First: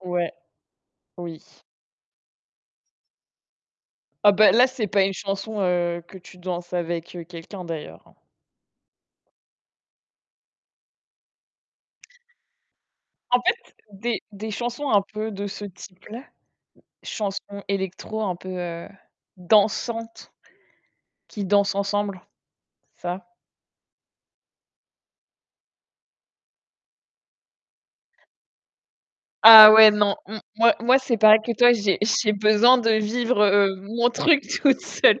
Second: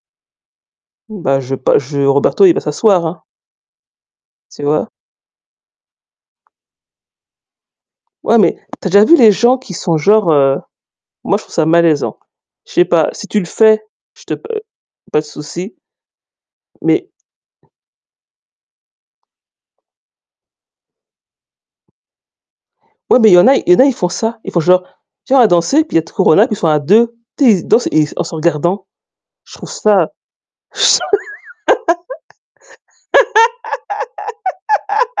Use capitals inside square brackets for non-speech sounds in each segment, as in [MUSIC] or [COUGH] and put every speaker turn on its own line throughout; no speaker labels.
Ouais, oui.
Bas je bah je Roberto, il va s'asseoir, hein.
Oh ben
Tu
là, c'est
vois?
pas une chanson, heu, que tu danses avec quelqu'un d'ailleurs, hein.
Ouais, mais tu as déjà vu les gens qui sont genre, heu moi je trouve ça malaisant. Je sais pas. Si tu
En
le
fait,
fais,
des
je te
des
p
chansons un
pas de
peu de ce
souci.
type-là,
Mais
chansons électro un peu, heu, dansantes qui dansent ensemble. C'est
Ouais,
ça.
mais il y en a il y en a ils font ça. Ils font genre: «Tu viens, on va danser». Puis il y a de Corona qui sont à 2. Tu sais, ils se dansent et ils en se regardant. Je trouve
Ah ouais
ça
non. M moi moi c'est pareil que toi, j'ai j'ai besoin de vivre, heu, mon truc toute seule.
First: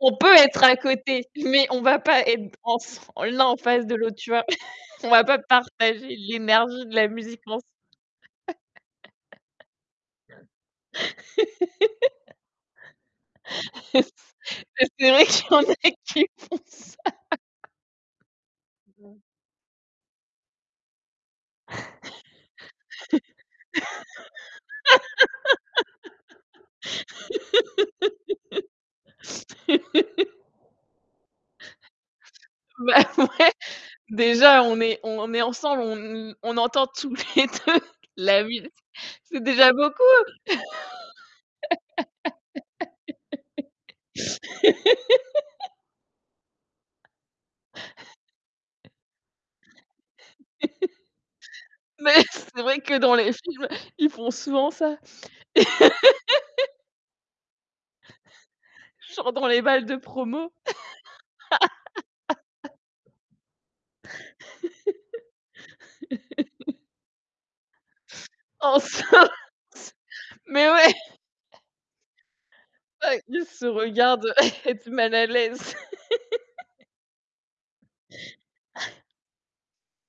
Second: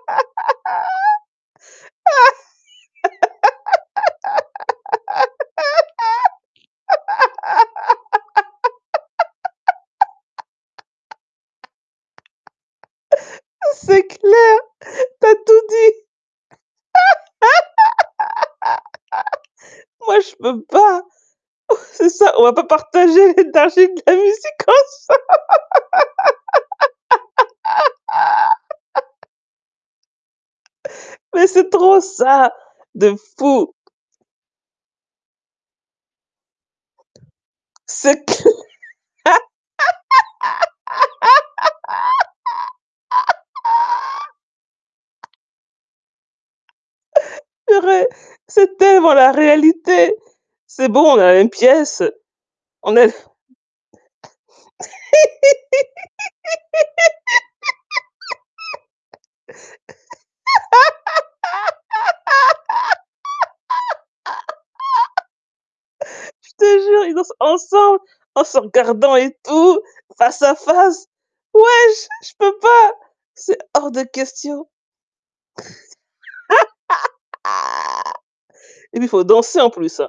On peut être à côté, mais on va pas être en f l'un en face de l'autre, tu vois? [CHUCKLES] On va pas partager l'énergie de la musique, non. [LAUGHS]
C'est
[LAUGHS] C oui
clair!
c'est vrai
Tu as
qu'il y en
tout
a
dit!
qui font ça.
[GIGGLES] Moi je peux pas, hein! On c'est ça, on va pas partager partager de la musique comme ça. [LAUGHS]
[LAUGHS]
Mais c'est trop ça!
Bah
De
ouais!
fou!
Déjà on est on est ensemble, on n on entend tous les 2
C'est
la
clair
musique. C'est déjà beaucoup!
[LAUGHS]
[LAUGHS]
Purée! C'est tellement la réalité! C'est bon, on est dans la même
[CHUCKLES]
pièce.
Mais c'est vrai
On
que
est
dans les films, ils font souvent ça. [LAUGHS] Genre dans les balles de promo. [LAUGHS]
[GIGGLES] Je te
[LAUGHS]
jure, ils dansent ensemble! En se
En se
regardant et tout! Face à
mais ouais!
face! Ouais, je je peux pas!
[UNINTELLIGIBLE] ils
C'est
se
hors de
regardent
question.
[CHUCKLES] être mal à l'aise. [GIGGLES]
[LAUGHS] Et
[CHUCKLES]
puis faut danser en plus.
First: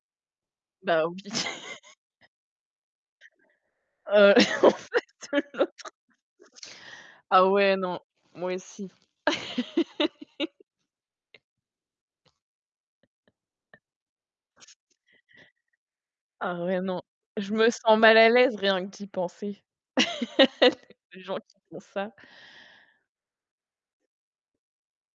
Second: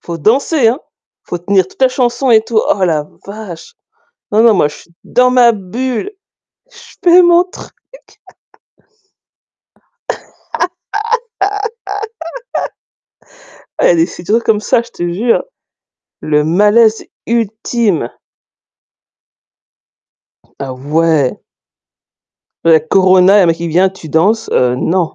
Faut danser, hein.
Bah oui.
Faut tenir
[CHUCKLES]
toute la chanson et tout. Oh la vache.
Heu, en fait,
Non
heu,
non moi je
l'autre
suis dans ma bulle. Je fais mon
Ah
truc.
ouais, non. Moi aussi.
[LAUGHS]
[LAUGHS]
Oh il y a des c'est toujours comme ça, je te jure! Le
Ah ouais, non.
malaise
Je me sens
ultime!
mal à l'aise rien que d'y penser. [LAUGHS] Il y a
Ah
des gens
ouais!
qui font ça.
La corona, il y a un mec qui vient: «Tu danses?». Heu, non.